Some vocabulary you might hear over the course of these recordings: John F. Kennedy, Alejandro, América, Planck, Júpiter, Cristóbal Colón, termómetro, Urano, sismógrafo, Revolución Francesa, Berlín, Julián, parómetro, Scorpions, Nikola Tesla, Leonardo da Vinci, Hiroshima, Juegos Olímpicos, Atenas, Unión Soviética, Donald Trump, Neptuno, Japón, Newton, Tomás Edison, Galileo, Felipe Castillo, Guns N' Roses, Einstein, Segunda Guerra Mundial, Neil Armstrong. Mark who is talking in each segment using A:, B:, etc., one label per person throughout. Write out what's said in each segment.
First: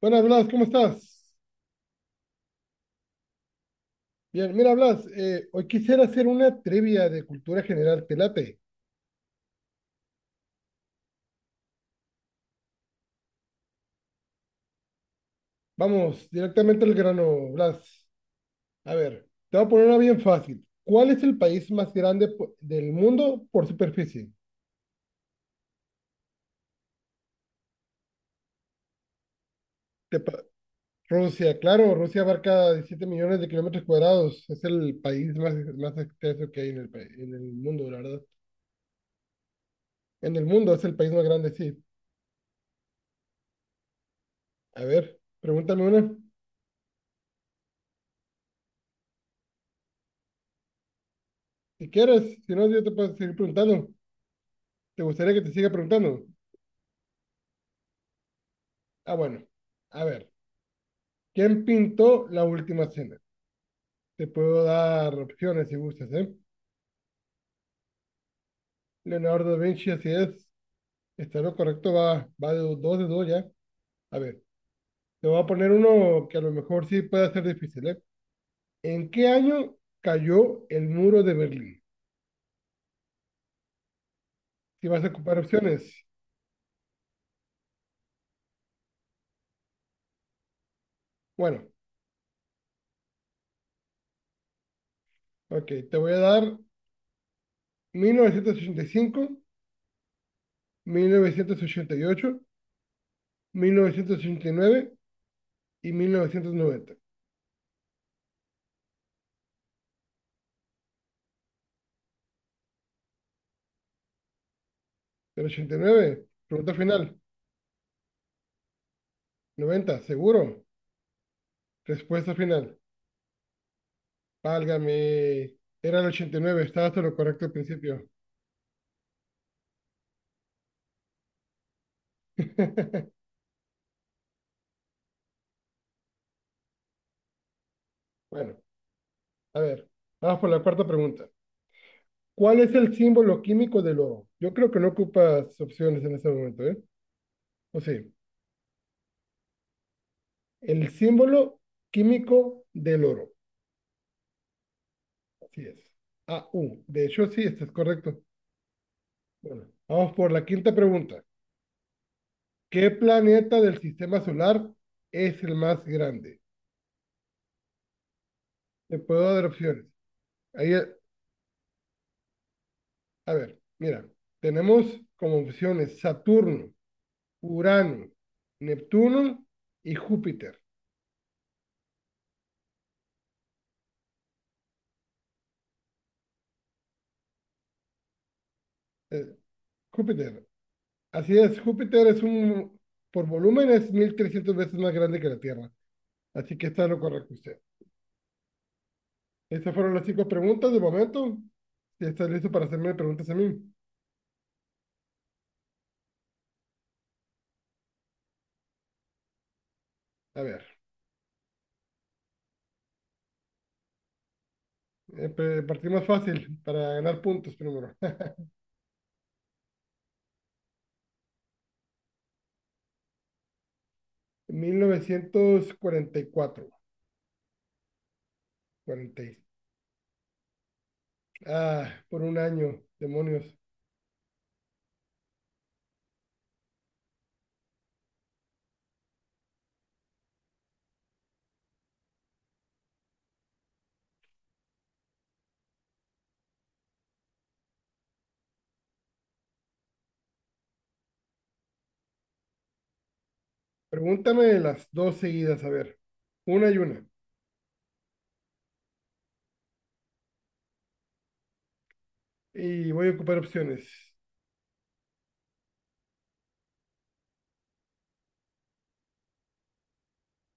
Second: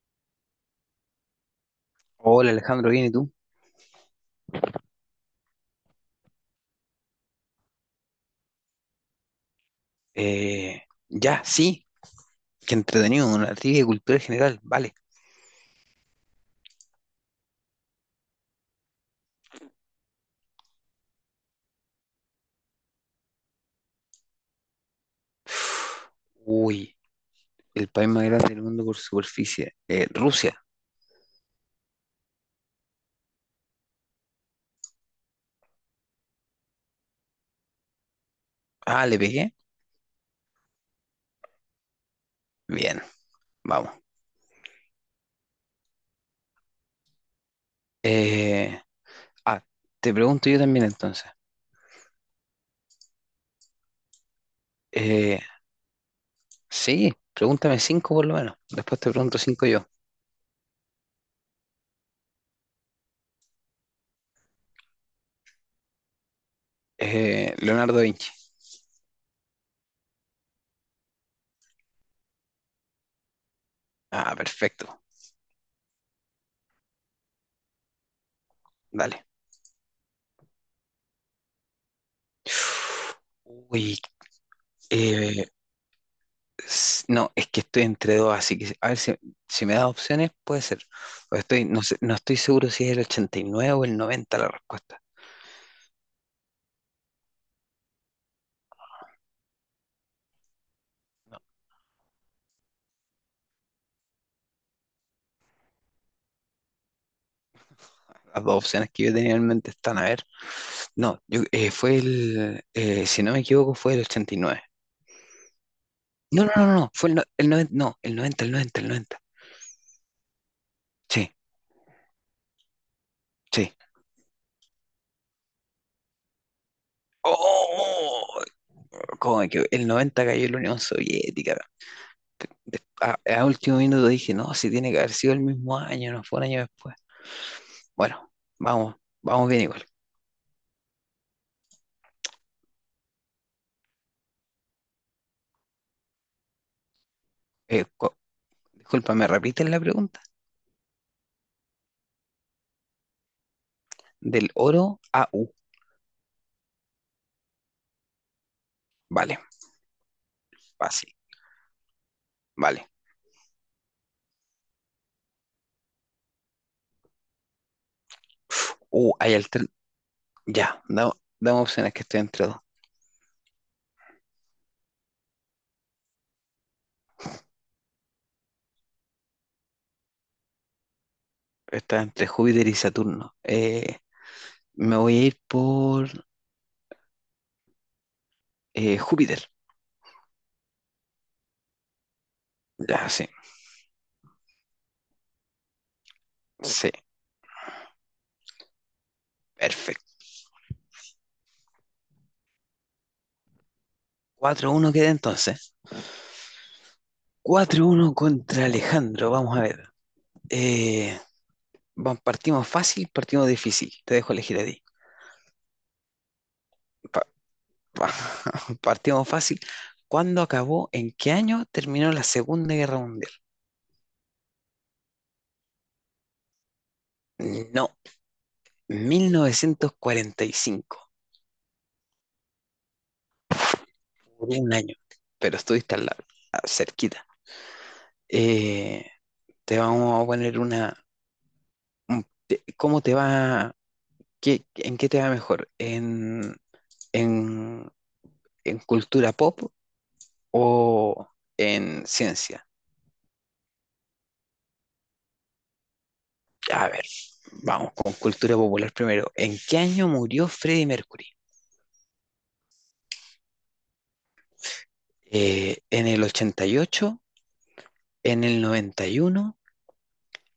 A: Buenas, Blas, ¿cómo estás?
B: Hola Alejandro, ¿bien y tú?
A: Bien, mira, Blas, hoy quisiera hacer una trivia de cultura general, ¿te late?
B: Eh, ya, sí, qué entretenido, una trivia de cultura general, vale.
A: Vamos, directamente al grano, Blas. A ver, te voy a poner una bien fácil. ¿Cuál es el país más grande del mundo por superficie?
B: Uy, el país más grande del mundo por superficie.
A: Te pa-
B: Rusia.
A: Rusia, claro, Rusia abarca 17 millones de kilómetros cuadrados. Es el país más extenso que hay en el mundo, la verdad.
B: Ah, le pegué.
A: En el mundo es el país más grande, sí.
B: Bien, vamos.
A: A ver, pregúntame una.
B: Eh, ah, Te pregunto yo también entonces.
A: Si quieres, si no, yo te puedo seguir preguntando. ¿Te gustaría
B: Eh,
A: que te siga preguntando?
B: sí, pregúntame cinco por lo menos. Después te
A: Ah,
B: pregunto
A: bueno.
B: cinco yo.
A: A ver. ¿Quién pintó la última cena? Te puedo dar opciones si gustas, ¿eh?
B: Leonardo da Vinci.
A: Leonardo da Vinci, así es. Está lo correcto, va de dos ya. A
B: Ah,
A: ver,
B: perfecto.
A: te voy a poner uno que a lo mejor sí puede ser difícil, ¿eh? ¿En
B: Dale.
A: qué año cayó el muro de Berlín?
B: Uy,
A: Si vas a ocupar
B: eh,
A: opciones.
B: No, es que estoy entre dos, así que a ver si, si me das opciones, puede ser. O estoy,
A: Bueno,
B: no estoy seguro si es el 89 o el 90 la respuesta.
A: ok, te voy a dar 1985, mil novecientos ochenta y ocho, nueve 1990.
B: Las dos opciones que yo tenía en mente están, a ver. No, yo, fue el, si no me equivoco, fue el ochenta y nueve.
A: ¿El 89?
B: No, no, no, no,
A: Pregunta
B: no, fue
A: final.
B: el noventa no, el noventa.
A: 90 seguro.
B: Sí,
A: Respuesta final.
B: sí.
A: Válgame. Era el 89, estaba hasta lo correcto al principio.
B: ¡Oh! ¿Cómo me El 90 cayó la Unión Soviética. A último minuto dije, no, si tiene que haber sido el mismo año, no fue un año después. Bueno,
A: Bueno,
B: vamos, vamos
A: a
B: bien igual.
A: ver, vamos por la cuarta pregunta. ¿Cuál es el símbolo químico del oro? Yo creo que no ocupas opciones en este momento, ¿eh? O
B: Eh,
A: sea,
B: co- Disculpa, ¿me repites la pregunta?
A: el símbolo químico del oro.
B: Del oro a U.
A: Así es. Au. De hecho, sí, esto es correcto.
B: Vale,
A: Bueno, vamos por la quinta
B: fácil.
A: pregunta.
B: Vale.
A: ¿Qué planeta del sistema solar es el más grande? Te
B: Uh, hay
A: puedo dar
B: alter...
A: opciones. Ahí.
B: Ya, damos opciones que estoy entre dos.
A: A ver, mira, tenemos como opciones Saturno, Urano, Neptuno y Júpiter.
B: Está entre Júpiter y Saturno. Me voy a ir por
A: Eh,
B: Júpiter.
A: Júpiter, así es, Júpiter es un,
B: Ya,
A: por
B: sí.
A: volumen es 1300 veces más grande que la Tierra. Así que está
B: Sí,
A: lo correcto usted. Estas fueron las
B: perfecto.
A: cinco preguntas de momento. Si estás listo para hacerme preguntas a mí.
B: 4 uno queda entonces. 4 uno contra Alejandro. Vamos a ver.
A: A ver,
B: Eh, Partimos fácil, partimos difícil. Te dejo elegir a ti.
A: eh, partimos fácil para ganar puntos primero.
B: Partimos fácil. ¿Cuándo acabó? ¿En qué año terminó la Segunda Guerra Mundial?
A: 1944.
B: No,
A: 40.
B: 1945.
A: Ah, por un año, demonios.
B: Por un año. Pero estuviste al lado, cerquita. Eh, Te vamos a poner una. ¿Cómo te va? ¿En qué te va mejor? En, en cultura pop o en ciencia?
A: Pregúntame las dos seguidas, a ver,
B: A
A: una.
B: ver, vamos con cultura popular primero. ¿En qué año murió Freddie Mercury?
A: Y voy a ocupar opciones.
B: ¿En el 88, en el 91,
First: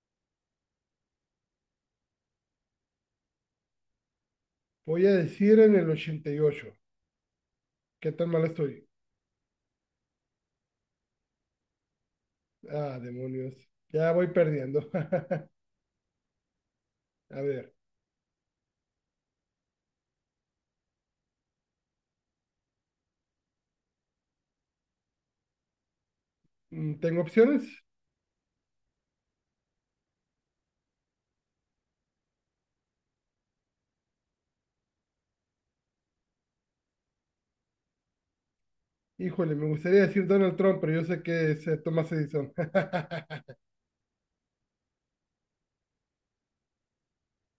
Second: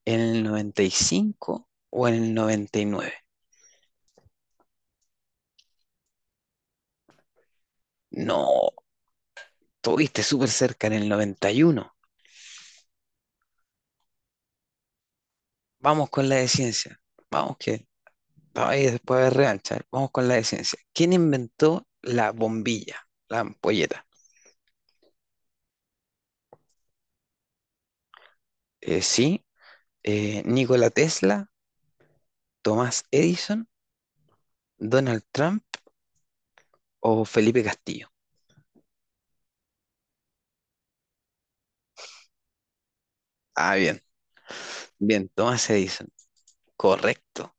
B: en el 95 o en el noventa y nueve?
A: Voy a decir en el 88. ¿Qué tan mal
B: No,
A: estoy?
B: tuviste súper cerca en el 91.
A: Ah, demonios. Ya voy perdiendo.
B: Vamos con la de ciencia.
A: A
B: Vamos
A: ver.
B: que ahí después de revancha. Vamos con la de ciencia. ¿Quién inventó la bombilla, la ampolleta?
A: ¿Tengo opciones?
B: Eh, sí, Nikola Tesla, Tomás Edison, Donald Trump o Felipe Castillo.
A: Híjole, me gustaría decir Donald Trump, pero yo sé que es Thomas Edison.
B: Ah, bien, bien, Tomás Edison. Correcto.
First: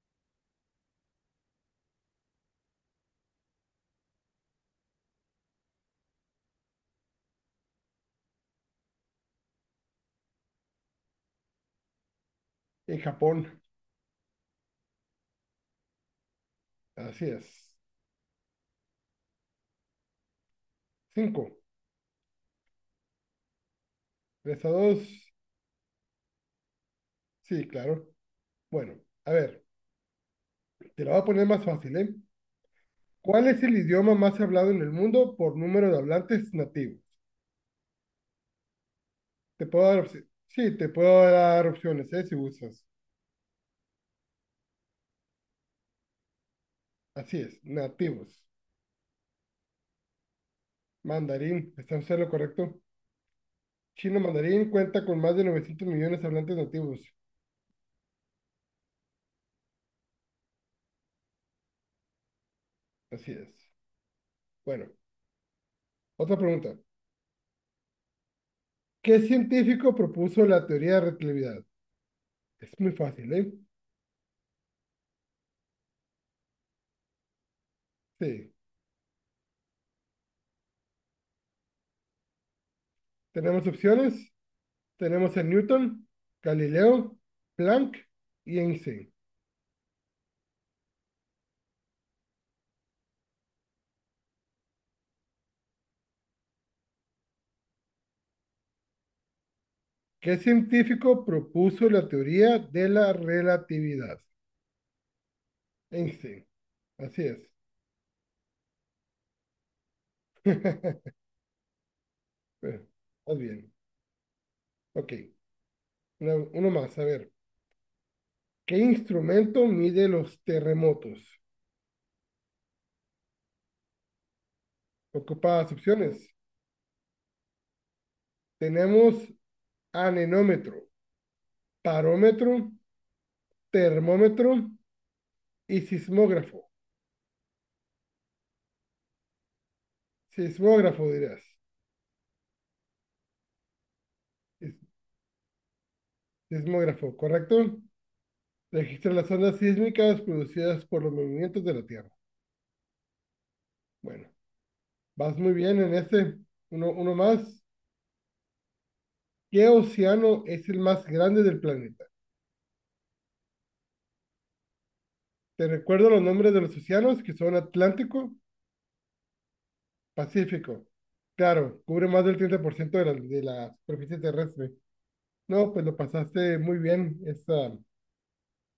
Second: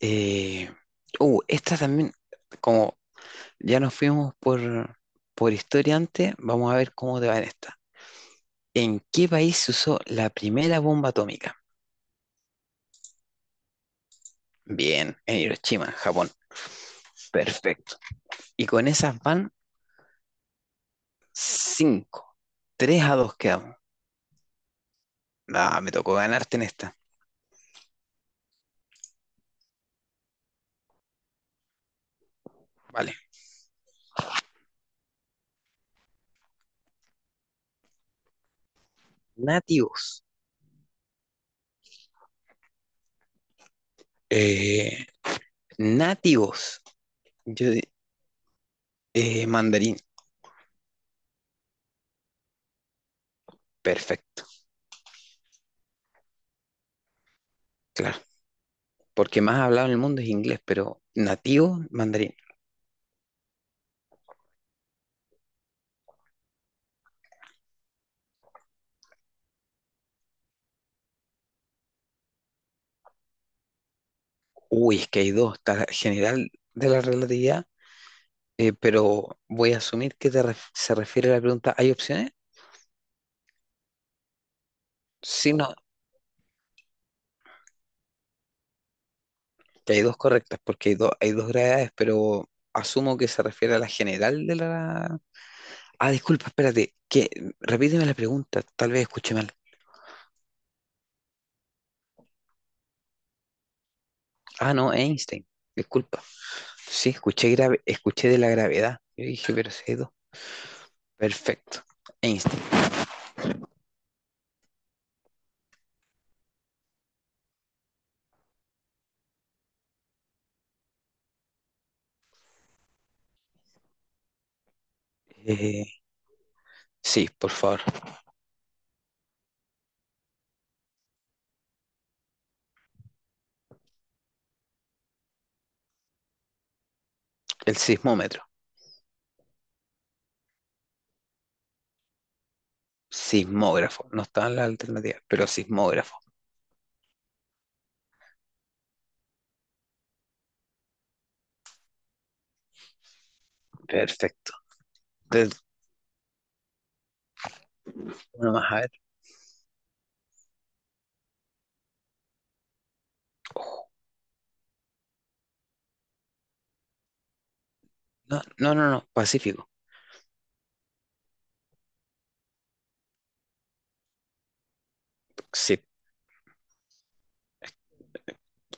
B: Eh, Esta también, como ya nos fuimos por historia antes, vamos a ver cómo te va en esta. ¿En qué país se usó la primera bomba atómica?
A: En Japón.
B: Bien, en Hiroshima, en Japón.
A: Así es.
B: Perfecto. Y con esas van
A: Cinco.
B: 5. 3 a 2 quedamos.
A: 3-2.
B: Ah, me tocó ganarte en esta.
A: Sí, claro. Bueno, a ver, te la voy a poner más fácil, ¿eh?
B: Vale.
A: ¿Cuál es el idioma más hablado en el mundo por número de hablantes nativos? Te puedo dar
B: Nativos.
A: opci- Sí, te puedo dar opciones, ¿eh? Si gustas.
B: Eh, Nativos.
A: Así es,
B: Yo, di-
A: nativos.
B: Mandarín.
A: Mandarín, ¿está usted en lo correcto? Chino
B: Perfecto,
A: mandarín cuenta con más de 900 millones de hablantes nativos.
B: claro. Porque más hablado en el mundo es inglés, pero nativo, mandarín.
A: Así es. Bueno, otra pregunta. ¿Qué científico propuso la teoría de relatividad? Es muy fácil, ¿eh?
B: Uy, es que hay dos, está la general de la relatividad,
A: Sí.
B: pero voy a asumir que se refiere a la pregunta, ¿hay opciones?
A: Tenemos opciones. Tenemos a
B: Sí, no,
A: Newton, Galileo, Planck y Einstein.
B: que hay dos correctas, porque hay dos gravedades, pero asumo que se refiere a la general de la... Ah, disculpa, espérate, que repíteme la pregunta, tal vez escuché mal.
A: ¿Qué científico propuso la teoría de la relatividad?
B: Ah, no, Einstein, disculpa.
A: Einstein.
B: Sí,
A: Así es.
B: escuché grave, escuché de la gravedad. Yo dije, pero si hay dos. Perfecto, Einstein.
A: Bueno, más bien. Ok. Uno más. A ver. ¿Qué instrumento mide los terremotos? Ocupadas
B: Eh,
A: opciones.
B: sí, por favor,
A: Tenemos anemómetro, parómetro, termómetro y sismógrafo.
B: el sismómetro.
A: Sismógrafo dirás.
B: Sismógrafo. No estaba en la
A: Sis-
B: alternativa pero sismógrafo.
A: Sismógrafo, ¿correcto? Registra las ondas sísmicas producidas por los movimientos de la Tierra. Bueno,
B: Perfecto.
A: vas muy
B: Entonces,
A: bien en este. Uno más.
B: uno más a ver.
A: ¿Qué océano es el más grande del planeta? Te recuerdo los nombres de los océanos que son Atlántico,
B: No, no, no, no, Pacífico.
A: Pacífico. Claro, cubre más del 30% de la superficie terrestre. No,
B: Sí,
A: pues lo pasaste muy bien. Esta.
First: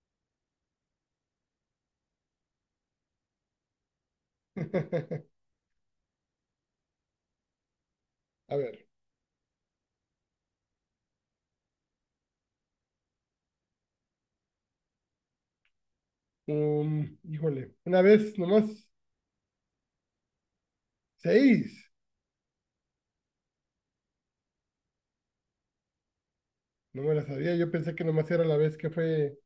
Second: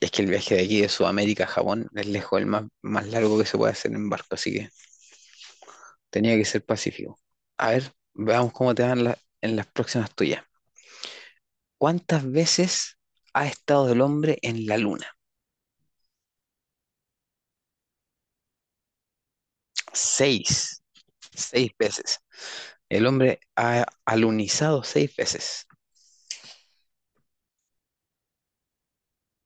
B: es que el viaje de aquí de Sudamérica a Japón es lejos el más, más largo que se puede hacer en barco, así que tenía que ser Pacífico. A ver, veamos
A: A
B: cómo te
A: ver,
B: van en las próximas tuyas. ¿Cuántas veces ha estado el hombre en la luna?
A: híjole, una vez nomás,
B: Seis. Seis
A: seis.
B: veces. El hombre ha alunizado seis veces.
A: No me la sabía, yo pensé que nomás era la vez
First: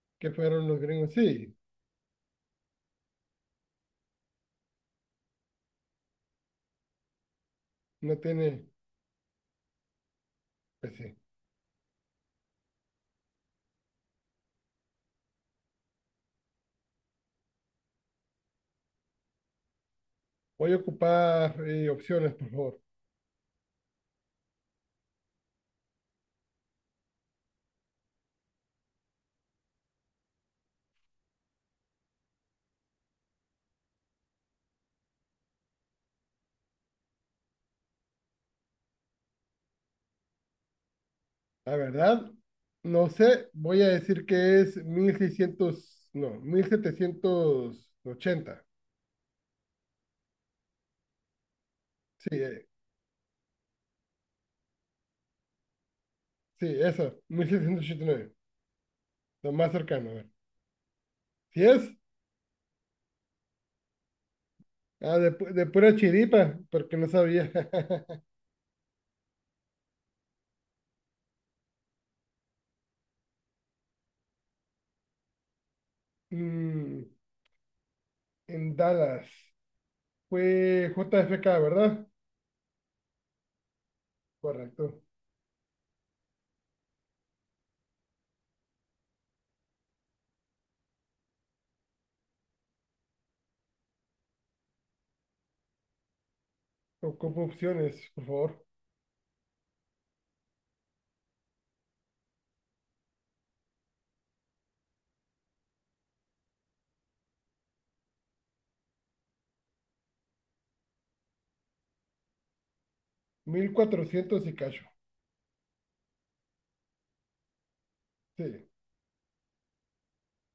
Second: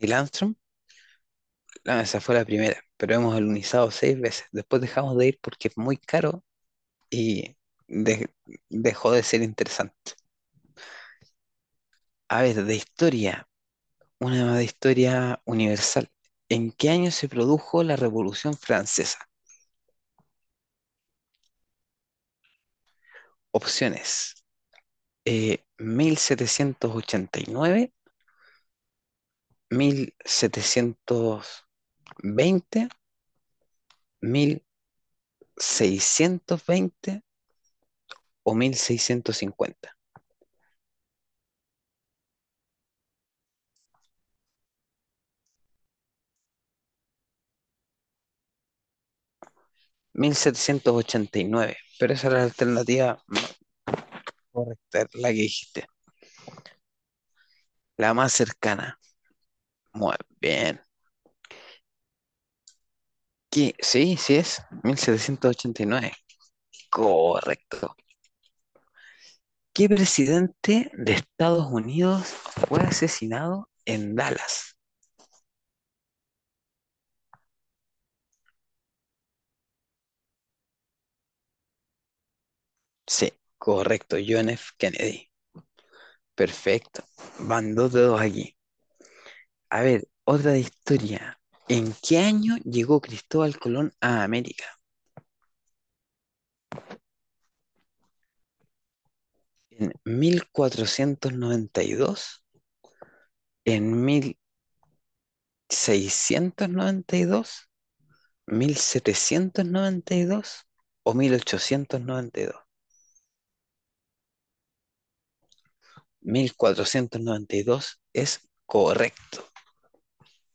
B: Neil
A: que
B: Armstrong.
A: fueron los gringos. Sí,
B: No, esa fue la primera, pero hemos alunizado seis veces. Después dejamos de ir porque es muy caro y
A: no
B: de-
A: tiene,
B: dejó de ser interesante.
A: pues sí.
B: A ver, de historia, una de historia universal. ¿En qué año se produjo la Revolución Francesa?
A: Voy a ocupar opciones, por favor.
B: Opciones: mil setecientos ochenta y nueve, mil setecientos veinte, mil seiscientos veinte o mil seiscientos cincuenta.
A: La verdad, no sé, voy a decir que es 1600 no, 1780.
B: Mil setecientos ochenta y nueve. Pero esa
A: Sí,
B: era la alternativa correcta, la que dijiste,
A: sí, eso, mil setecientos ochenta y
B: la más
A: nueve
B: cercana.
A: lo más cercano, a
B: Muy
A: ver.
B: bien.
A: ¿Sí es?
B: ¿Qué? Sí, sí es, mil
A: Ah,
B: setecientos
A: de
B: ochenta y
A: pura
B: nueve.
A: chiripa, porque no sabía.
B: Correcto. ¿Qué presidente de Estados Unidos fue asesinado en Dallas?
A: Mm, en Dallas, fue JFK, ¿verdad?
B: Sí, correcto, John F.
A: Correcto.
B: Kennedy. Perfecto. Van dos dedos aquí. A ver, otra de historia. ¿En qué año llegó Cristóbal Colón a América?
A: Ocupo opciones, por favor.
B: ¿En 1492, en mil seiscientos noventa y dos, 1792 o mil ochocientos noventa y dos?
A: 1400 y cacho.
B: Mil cuatrocientos noventa y dos es
A: Sí,
B: correcto.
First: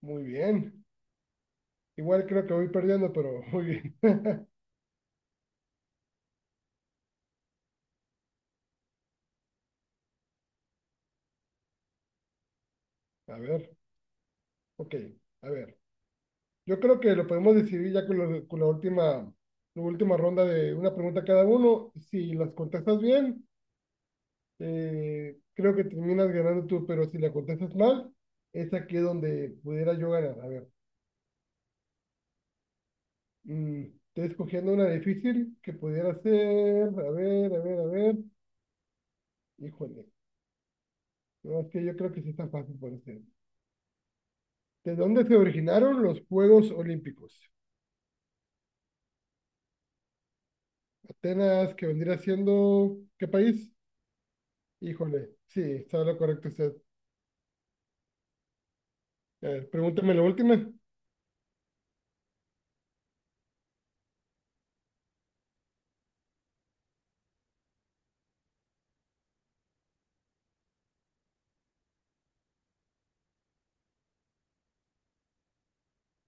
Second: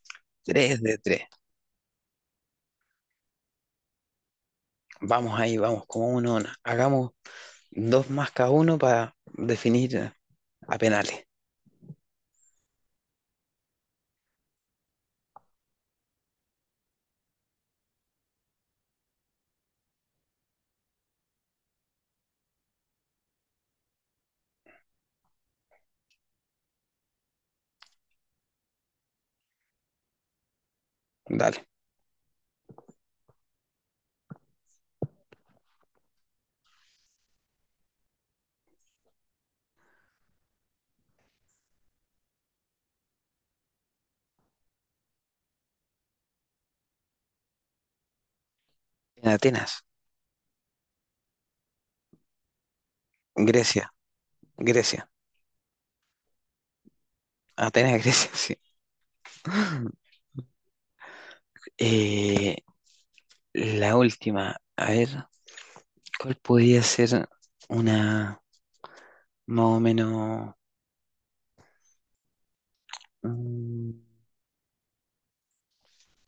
A: muy
B: Tres
A: bien.
B: de tres.
A: Igual creo que voy perdiendo, pero muy bien.
B: Vamos ahí, vamos, como uno, a una. Hagamos dos más cada uno para definir a penales.
A: A ver, ok, a ver. Yo creo que lo podemos decidir ya con, con la última ronda de una pregunta cada uno. Si las contestas bien, creo que terminas ganando tú, pero si la contestas mal, es aquí donde pudiera yo ganar. A ver,
B: Dale.
A: mm, estoy escogiendo una difícil que pudiera ser. A ver, a ver, a ver. Híjole, no, es que yo creo que sí está fácil por hacer. ¿De dónde se originaron los Juegos Olímpicos?
B: En Atenas,
A: Atenas, que vendría siendo, ¿qué país?
B: Grecia, Grecia.
A: Híjole, sí, está lo correcto usted.
B: Atenas, Grecia, sí.
A: A ver, pregúntame la última.
B: Eh, la última, a ver, ¿cuál podría ser una más o menos... mm,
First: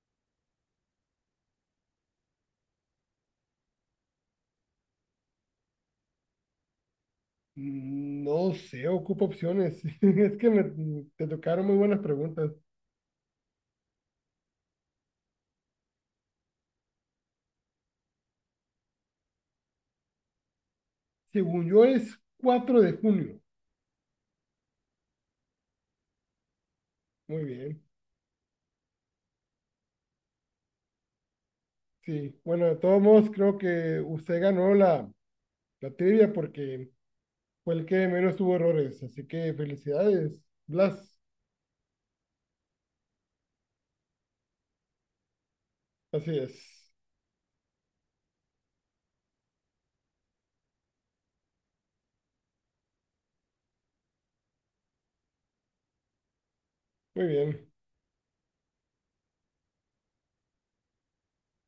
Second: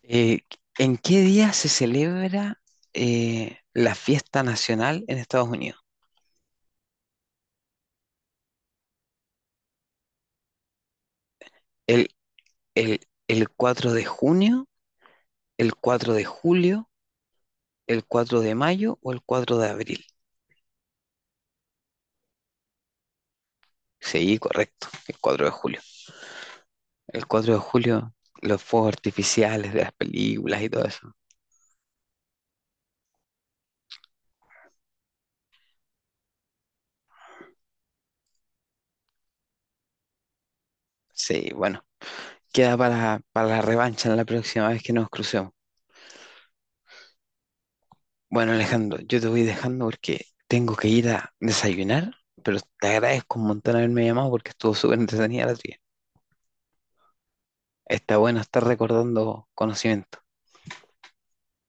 B: Eh, ¿en qué día se celebra la fiesta nacional en Estados Unidos?
A: No sé, ocupo opciones. Es que te tocaron muy buenas
B: ¿El,
A: preguntas.
B: el, el 4 de junio, el 4 de julio, el 4 de mayo o el 4 de abril?
A: Según yo es 4 de junio.
B: Sí, correcto, el 4 de julio. El
A: Muy
B: cuatro de
A: bien.
B: julio, los fuegos artificiales de las películas y todo eso.
A: Sí, bueno, de todos modos creo que usted ganó la trivia porque fue el que menos tuvo errores. Así que felicidades, Blas.
B: Sí, bueno, queda para la revancha en la próxima vez que nos crucemos.
A: Así es.
B: Bueno, Alejandro, yo te voy dejando porque tengo que ir a desayunar, pero te agradezco un montón haberme llamado porque estuvo súper entretenida la trivia.
A: Muy bien.
B: Está bueno estar recordando conocimientos.